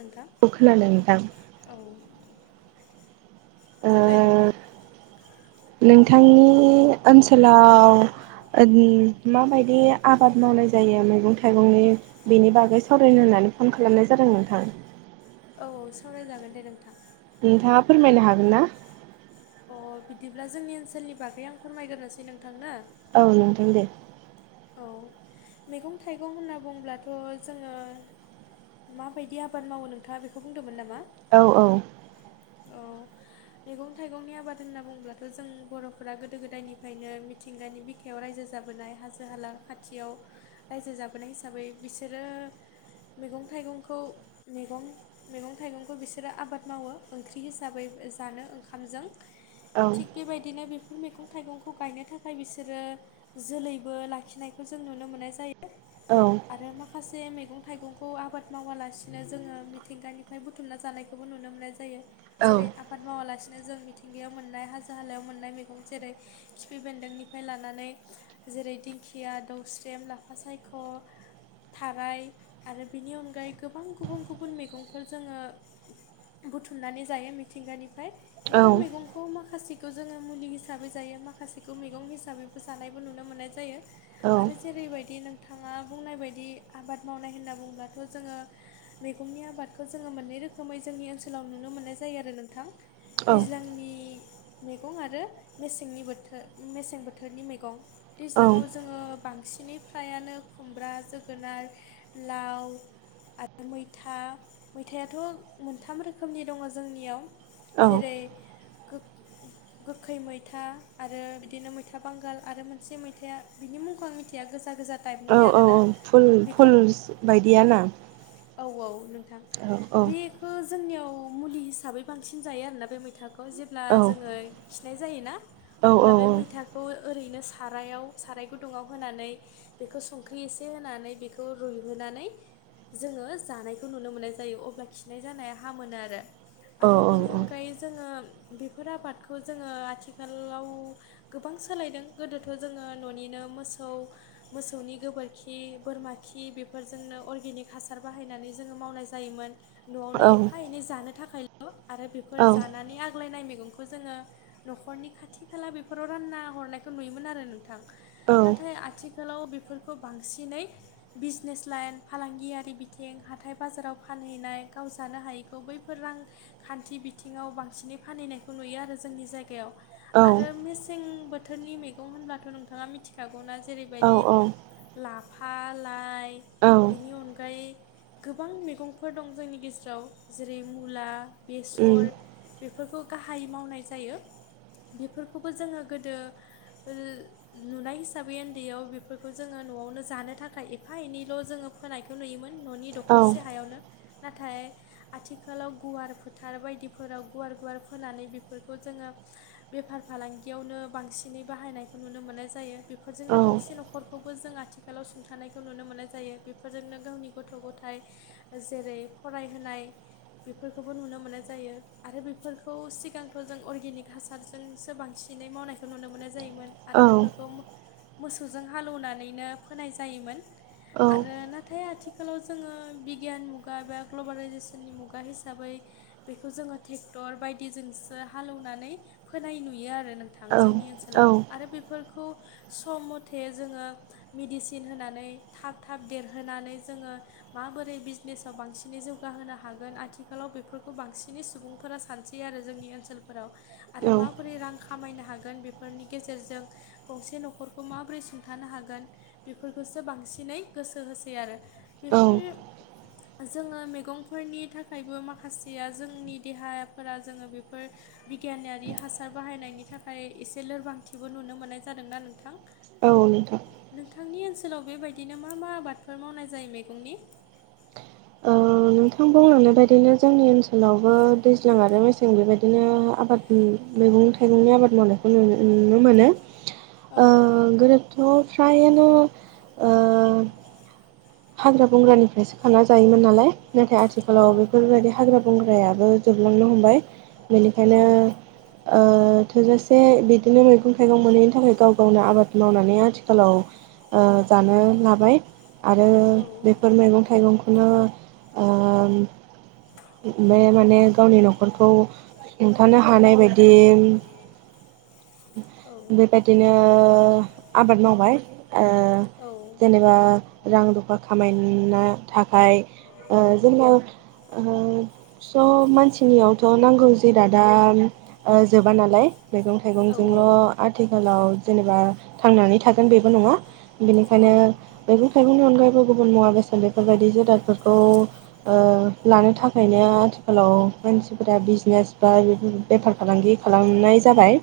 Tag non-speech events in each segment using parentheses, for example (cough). नोंथां औ खोनादों नोंथां। औ ओ बुंलाय नोंथां। नोंथांनि ओनसोलाव ओंग माबायदि आबाद मावनाय जायो मैगं थाइ थाइगंनि बेनि बागै सावरायनो होननानै फन खालामनाय जादों नोंथां। औ सावरायजागोन दे नोंथां। नोंथाङा फोरमायनो हागोन ना? अ बिदिब्ला जोंनि ओनसोलनि बागै आं फोरमायग्रोसै नोंथांनो औ नोंथां दे। औ मैगं थाइगं होनना बुंब्लाथ' जोङो माबायदि आबाद मावो नोंथाङा बेखौ बुंदोंमोन नामा? औ औ। औ। मैगं थाइगंनि आबाद होनना बुंब्लाथ' जों बर'फोरा गोदो गोदायनिफ्रायनो मिथिंगानि आखायाव रायजो जाबोनाय हाजो हाला खाथियाव रायजो जाबोनाय हिसाबै बिसोरो मैगं थाइगंखौ मैगं मैगं थाइगंखौ बिसोरो आबाद मावो ओंख्रि हिसाबै जानो ओंखामजों औ थिग बेबायदिनो बेफोर मैगं थाइगंखौ गायनो थाखाय बिसोरो जोलैबो लाखिनायखौ जों नुनो मोननाय जायो। औ। आरो माखासे मैगं थाइगंखौ आबाद मावालासिनो जोङो मिथिंगानिफ्राय बुथुमना जानाय खौबो नुनो मोननाय जायो जेरै आबाद मावालासिनो जों मिथिंगायाव मोननाय हाजो हालायाव मोननाय मैगं जेरै खिफि बेन्दोंनिफ्राय लानानै जेरै दिंखिया दौस्रेम लाफा सायख' थाराय आरो बेनि अनगायै गोबां गुबुन गुबुन मैगंफोर जोङो बुथुमनानै जायो मिथिंगानिफ्राय, औ बेफोर मैगं माखासेखौ जोङो मुलि हिसाबै जायो, माखासेखौ मैगं हिसाबैबो जानायबो नुनो मोननाय जायो। औ आरो जेरैबायदि नोंथाङा बुंनाय बायदि आबाद मावनाय होनना बुंब्लाथ' जोङो मैगंनि आबादखौ जोङो मोननै रोखोमै जोंनि ओनसोलाव नुनो मोननाय जायो आरो नोंथां। दैज्लांनि मैगं आरो मेसेंनि बोथोर मेसें बोथोरनि मैगं, दैज्लाङाव जोङो बांसिनै फ्रायानो खुमब्रा जोगोनार लाव आरो मैथा, मैथायाथ' मोनथाम रोखोमनि दङ जोंनियाव। औ जेरै गोखै मैथा आरो बिदिनो मैथा बांगाल आरो मोनसे मैथाया बिनि मुंखौ आं मिथिया, गोजा गोजा टाइप। औ औ औ फुल फुल बायदिया ना? औ औ नोंथां औ बे जोंनियाव मुलि हिसाबै बांसिन जायो आरोना बे मैथाखौ जेब्ला औ जोङो खिनाय जायोना औ औ अब्ला बे मैथाखौ बेखौ ओरैनो सारायाव साराय गुदुङाव होनानै बेखौ संख्रि एसे होनानै बेखौ रुइहोनानै जोङो जानायखौ नुनो मोननाय जायो, अब्ला खिनाय जानाया हामो नो आरो। औ आरो बिनि अनगायै जोङो बेफोर आबादखौ जोङो आथिखालाव गोबां सोलायदों गोदोथ' जोङो न'निनो मोसौ मोसौनि गोबोरखि बोरमा खि बेफोरजोंनो अर्गेनिक हासार बाहायनानै जोङो मावनाय जायोमोन न'आवनो एफा एनै जानो थाखायल' आरो बेफोर औ जानानै आग्लायनाय मैगंखौ जोङो न'खरनि खाथि खाला बेफोराव रानना हरनायखौ नुयोमोन आरो नोंथां। नाथाय आथि खालाव बेफोरखौ बांसिनै बिजनेस लाइन फालांगियारि बिथिं हाथाय बाजाराव फानहैनाय गाव जानो हायै खौ बैफोर रां खान्थि बिथिङाव बांसिनै फानहैनायखौ नुयो आरो जोंनि जायगायाव, आरो मेसें बोथोरनि मैगं होनब्लाथ' नोंथाङा मिथिखागौना औ जेरैबायदि लाफा लाइ बिनि अनगायै गोबां मैगंफोर दं जोंनि गेजेराव जेरै मुला, औ बेसर बेफोरखौ गाहाइयै मावनाय जायो। बेफोरखौबो जोङो गोदो ओ नुनाय हिसाबै उन्दैयाव बेफोरखौ जोङो न'आवनो जानो थाखाय एफा एनैल' जोङो फोनाय बेखौ नुयोमोन न'नि औ दखरसे हायावनो नाथाय आथिखालाव गुवार फोथार बायदिफोराव गुवार गुवार फोनानै बेफोरखौ जोङो बेफार फालांगियावनो बांसिनै बाहायनायखौ नुनो मोननाय जायो औ बेफोरजोंनो गंसे न'ख खौबो जों आथिखालाव सुंथानायखौ नुनो मोननाय जायो बेफोरजोंनो गावनि गथ' गथाइ जेरै फरायहोनाय बेफोरखौबो नुनो मोननाय जायो, आरो बेफोरखौ सिगांथ' जों अर्गेनिक हासार जों एसे बांसिनै मावनायखौ नुनो मोननाय जायोमोन आरो बेफोरखौ मोसौ जों हालौनानैनो फोनाय जायोमोन। औ नाथाय आथिखालाव जोङो बिगियान मुगा एबा ग्लबेलाइजेसननि मुगा हिसाबै बेखौ जोङो ट्रेक्टर बायदिजोंसो हालौनानै फोनाय नुयो आरो नोंथां। थां जोंनि औ औ ओनसोलाव आरो बेफोरखौ सम मथे जोङो मेडिसिन होनानै थाब थाब देरहोनानै जोङो माबोरै बिजनेसाव बांसिनै जौगाहोनो हागोन आथिखालाव बेफोरखौ बांसिनै सुबुं फोरा सानसै आरो जोंनि ओनसोलफोराव आरो माबोरै रां खामायनो हागोन बेफोरनि गेजेरजों गंसे न'खरखौ मा माब्रै सुंथानो हागोन बेफोरखौसो बांसिनै गोसो होसै आरो औ बेफोर जोङो मैगंफोरनि थाखायबो माखासेया जोंनि देहाफोरा जोङो बेफोर बिगियानारि हासार बाहायनायनि थाखाय एसे लोरबांथिबो नुनो मोननाय जादोंना नोंथां औ नोंथां नोंथांनि ओनसोलाव बेबायदिनो मा मा आबादफोर मावनाय जायो मेगंनि (inaudible) ओ नोंथां बुंलांनाय बायदिनो जोंनि ओनसोलावबो दैज्लां आरो मेसें बेबायदिनो आबाद मैगं थाइगंनि आबाद मावनायखौ नु नुनो मोनो औ ओ गोरोबथ' फ्रायनो ओ हाग्रा बंग्रानिफ्रायसो खाना जायोमोन नालाय नाथाय औ आथिखालाव बेफोरबायदि हाग्रा बंग्रायाबो जोबलांनो हमबाय बेनिखायनो ओ थोजासे बिदिनो मैगं थाइगं मोनैनि थाखाय गाव गावनो आबाद मावनानै आथिखालाव ओ जानो लाबाय आरो बेफोर मैगं थाइगंखौनो ओम बे माने गावनि न'खरखौ हुंथानो हानाय बायदि औ बेबायदिनो आबाद मावबाय ओ जेनेबा रां रुफा खामायनो थाखाय ओ जोंना उम स' मानसिनियावथ' नांगौ जिरादा ओ जोबा नालाय मैगं थाइगंजोंल' आथिखालाव जेनेबा थांनानै थागोन बेबो नङा बेनिखायनो बे थाइगंनि अनगायैबो गुबुन मुवा बेसाद बेफोरबायायदि जिदादफोरखौ ओ लानो थाखायनो आथिखालाव मानसिफोरा बिजनेस बा बेफार दखान फालांगि खालामनाय जाबाय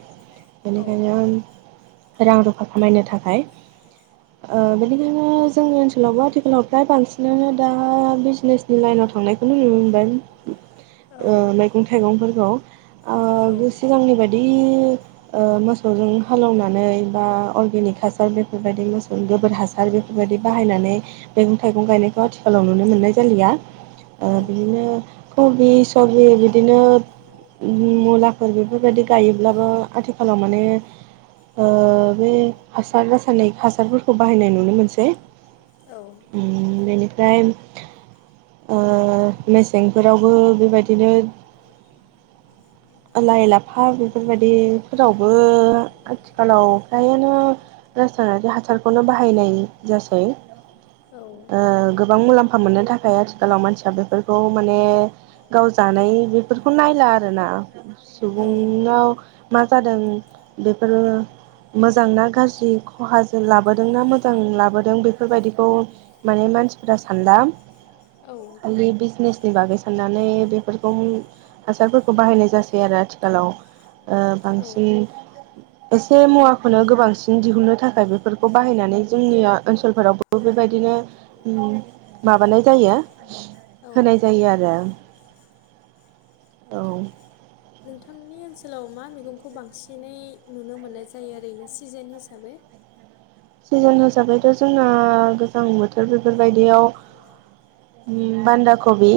बेनिखायनो रां रुफा खामायनो थाखाय ओ बेनिखायनो जोंनि ओनसोलावबो (unintelligible) आथिखालाव फ्राय बांसिनानो दा बिजनेसनि लाइनाव थांनायखौ नुनो मोनबाय ओ मैगं थाइगंफोरखौ ओ (unintelligible) सिगांनि बायदि ओ मोसौजों हालौनानै बा अरगेनिक हासार बेफोरबायदि मोसौ गोबोर हासार बेफोरबायदि बाहायनानै मैगं थाइगं गायनायखौ आथिखालाव नुनो मोननाय जालिया ओ बिदिनो कबि सबि बिदिनो उ मुलाफोर बेफोरबायदि गायोब्लाबो आथिखालाव माने ओ बे हासार रासायनिख हासारफोरखौ बाहायनाय नुनो मोनसै औ उम बेनिफ्राय ओ मेसेंफोरावबो बेबायदिनो लाइ लाफा बेफोरबायदि फोरावबो आथिखालाव फ्राय आनो रासायनारि हासारखौनो बाहायनाय जासै। ओ गोबां मुलाम्फा मोननो थाखाय आथिखालाव मानसिया बेफोरखौ माने गाव जानाय बेफोरखौ नायला आरोना। सुबुंनाव मा जादों बेफोरो मोजां ना गाज्रि खहाजों लाबोदों ना मोजां लाबोदों बेफोरबायदिखौ माने मानसिफोरा सानला औ खालि बिजनेसनि बागै साननानै बेफोरखौ हासारफोरखौ बाहायनाय जासै। आरो आथिखालाव ओ बांसिन एसे मुवाखौनो गोबांसिन दिहुननो थाखाय बेफोरखौ बाहायनानै जोंनि ओनसोलफोराव बेबायदिनो माबानाय जायो। औ होनाय जायो आरो औ नोंथांनि ओनसोलाव मा मैगंखौ बांसिनै नुनो मोननाय जायो ओरैनो सिजोन हिसाबै? सिजोन हिसाबैथ' जोंना गोजां बोथोर बेफोर बायदियाव बान्दा कबि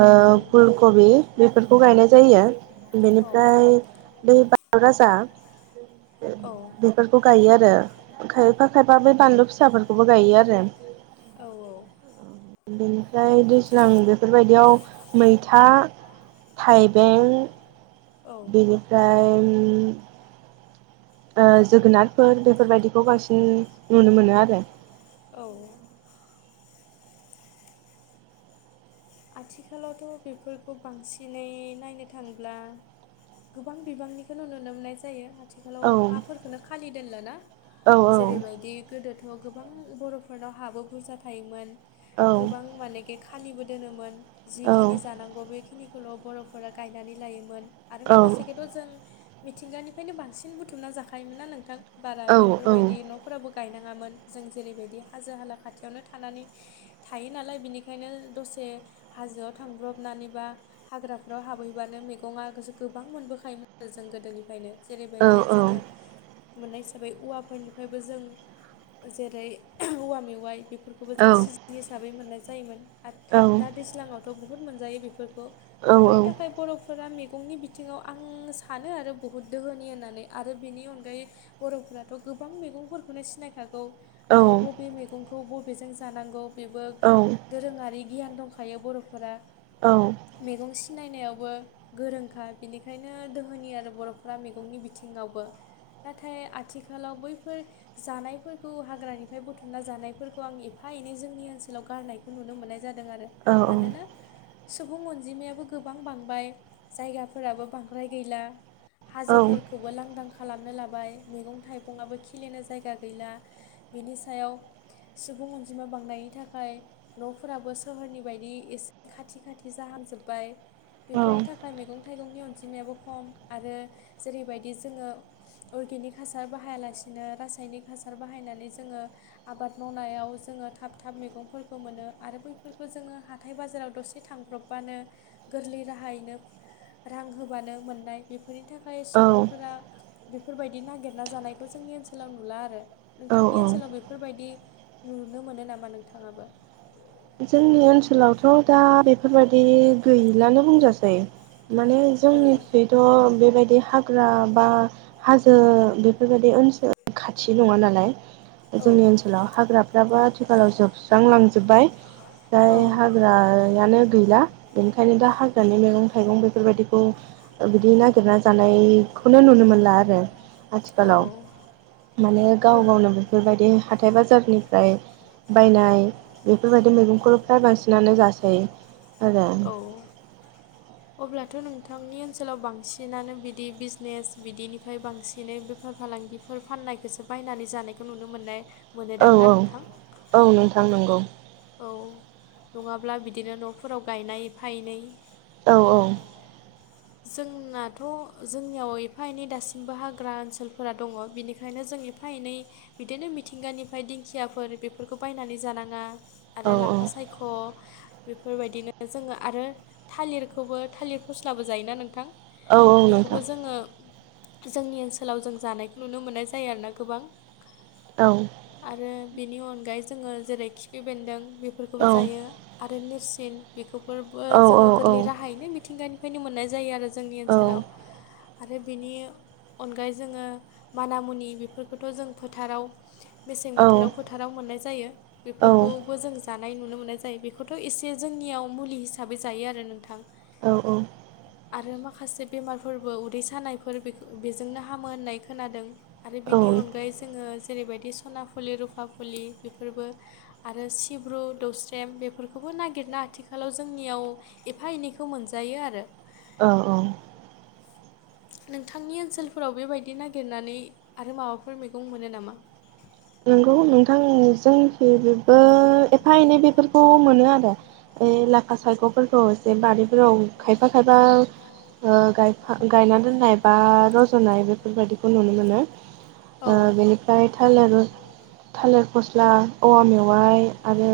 ओ औ फुल कबि बेफोरखौ गायनाय जायो। औ बेनिफ्राय बे बानलु राजा बेफोरखौ गायो आरो। खायफा खायफा बै बानलु फिसाफोरखौबो गायो आरो। औ औ बेनिफ्राय दैज्लां बेफोर बायदियाव मैथा, थाइबें, औ बेनिफ्राय ओ जोगोनारफोर बेफोरबायदिखौ बांसिन नुनो मोनो आरो। औ आथिखालावथ' बेफोरखौ बांसिनै नायनो थांब्ला गोबां बिबांनिखौनो नुनो मोननाय जायो आ थिखालाव हाफोरखौनो खालि दोनला ना। औ जेरैबायदि गोदोथ' गोबां बर'फोरनाव हाबो बुरजा थायोमोन औ गोबां माने खालिबो दोनोमोन औ जिखिनि जानांगौ बेखिनिखौल' बर'फोरा गायनानै लायोमोन आरो औ माखासेखौथ' जों मिथिंगानिफ्रायनो बांसिन बुथुमना जाखायोमोन ना नोंथां। बारा औ बेफोरबायदि न'फोराबो गायनाङामोन जों जेरैबायदि हाजो हाला खाथियावनो थानानै थायो नालाय बिनिखायनो दसे हाजोआव थांब्रबनानैबा हाग्राफ्राव हाबहैबानो मैगंआ गोसो गोबां मोनबोखायोमोन आरो जों गोदोनिफ्रायनो। जेरैबायदि जोङो मोननाय हिसाबै औवाफोरनिफ्रायबो जों जेरै औवा मेवाइ बेफोर खौबो जों सिजन हिसाबै मोननाय जायोमोन आरो औ दा दैज्लाङावथ' बुहुत मोनजायो बेफोरखौ बेफोरनि थाखाय बर' फोरा मैगंनि बिथिङाव आं सानो आरो बुहुत दोहोनि होननानै आरो बेनि अनगायै बर'फोराथ' गोबां मैगंफोरखौनो सिनायखागौ आरो बबे मैगंखौ बबेजों जानांगौ बेबो दोरोङारि गियान दं खायो बर'फोरा। औ मैगं सिनायनायावबो गोरोंखा बिनिखायनो दोहोनि आरो बर'फ्रा मैगंनि बिथिङावबो। नाथाय आथिखालाव बैफोर जानायफोरखौ हाग्रानिफ्राय बुथुमना जानायफोरखौ आं एफा एनै जोंनि ओनसोलाव गारनाय खौ नुनो मोननाय जादों आरो मानोना सुबुं अनजिमायाबो गोबां बांबाय, जायगाफोराबो बांद्राय गैला हाजोफोरखौबो लांदांखा खालामनो लाबाय मैगं थाइगंआबो खिलिनो जायगा गैला बिनि सायाव सुबुं अनजिमा बांनायनि थाखाय न'फोराबो सोहोरनि बायदि एसे खाथि खाथि जाहां जोबबाय बेफोरनि थाखाय मैगं थाइगंनि अनजिमायाबो खम आरो जेरैबायदि जोङो अर्गेनिक हासार बाहायालासिनो रासायनिक हासार बाहायनानै जोङो आबाद मावनायाव जोंङो थाब थाब मैगंफोरखौ मोनो आरो बैफोरखौ जोंङो हाथाय बाजाराव दसे थांब्रबबानो गोरलै राहायैनो रां होबानो मोननाय बे बेफोरनि थाखाय औ सुबुंफोरा बेफोरबायदि नागिरना जानायखौ जोंनि ओनसोलाव नुला आरो औ नोंथांनि ओनसोलाव बेफोरबायदि नुनो मोनो नामा नोंथाङाबो जोंनि ओनसोलावथ' दा बेफोरबायदि गैलानो होनजासै माने औ जोंनिफ्रायथ' बेबायदि हाग्रा बा हाजो बेफोरबायदि ओनसोल खाथि नङा नालाय औ जोंनि ओनसोल आथिखालाव हाग्राफ्राबो आथिखालाव जोबस्रां लांजोब्बाय फाय हाग्रायानो गैला बेनिखायनो दा हाग्रानि मैगं थाइगं बेफोरबायदिखौ बिदि नागिरना जानायखौनो नुनो मोनला आरो औ आथिखालाव माने गाव अब गावनो बेफोरबायदि हाथाय बाजारनिफ्राय बायनाय बेफोरबायदि मैगंखौ फ्राय बांसिनानो जासै आरो औ अब्लाथ' नोंथांनि ओनसोलाव बांसिनानो बिदि बिजनेस बिदिनिफ्राय बांसिनै बेफार फालांगिफोर फोर फाननायखौसो बायनानै जानायखौ नुनो मोननाय औ मोनोदांना औ नोंथां औ नोंथां नंगौ औ। नङाब्ला बिदिनो न'फोराव गायनाय एफा एनै औ औ जोंनाथ' जोंनियाव एफा एनै दासिमबो हाग्रा ओनसोलफोरा दङ बिनिखायनो जों ए एफा एनै बिदिनो मिथिंगानिफ्राय दिंखियाफोर बेफोरखौ बायनानै जानाङा औ आरो लाफा साय ख' बेफोरबायदिनो जोङो आरो थालिरखौबो थालिर फस्ला बो जायोना नोंथां औ औ बेखौबो नोंथां जोङो जोंनि ओनसोलाव जों जानायखौ नुनो मोननाय जायो आरोना गोबां औ आरो बेनि अनगायै जोङो जेरै खिफि बेन्दों बेफोरखौबो औ जायो आरो नेरसिं बेखौफोरबो औ औ जोङो गोरलै राहायैनो मिथिंगानि बेफैनो मोननाय जायो आरो जोंनि ओनसोलाव आरो बिनि अनगायै जोङो माना मुनि बेफोरखौथ' जों फोथाराव मेसें बोथोराव फोथार फोथाराव मोननाय जायो औ बेफोरखौबो जों जानाय नुनो मोननाय जायो बेखौथ' एसे जोंनियाव मुलि हिसाबै जायो आरो नोंथां औ औ आरो माखासे बेमारफोरबो उदै सानायफोर बेजोंनो हामो होननाय खोनादों आरो औ बेनि अनगायै जोङो जेरैबायदि सना फुलि रुफा फुलि बेफोरबो आरो सिब्रु दौस्रेम बेफोरखौबो नागिरना आथिखालाव जोंनियाव एफा एनैखौ मोनजायो आरो औ औ नोंथांनि ओनसोलफोराव बेबायदि नागिरनानै आरो माबाफोर मैगं मोनो नामा? नंगौ नोंथां जोंनिखि बो एफा एनै बेफोरखौ मोनो आरो इ लाफा सायख'फोरखौ एसे बारिफोराव खायफा खायफा ओ गायफा गायना दोननाय बा रज'नाय बेफोरबायाददिखौ नुनो मोनो ओ औ बेनिफ्राय थालारु थालिर फस्ला, औवा मेवाइ आरो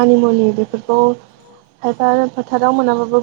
मानिमुनि बेफोरखौ खायफा फोथाराव मोनाबाबो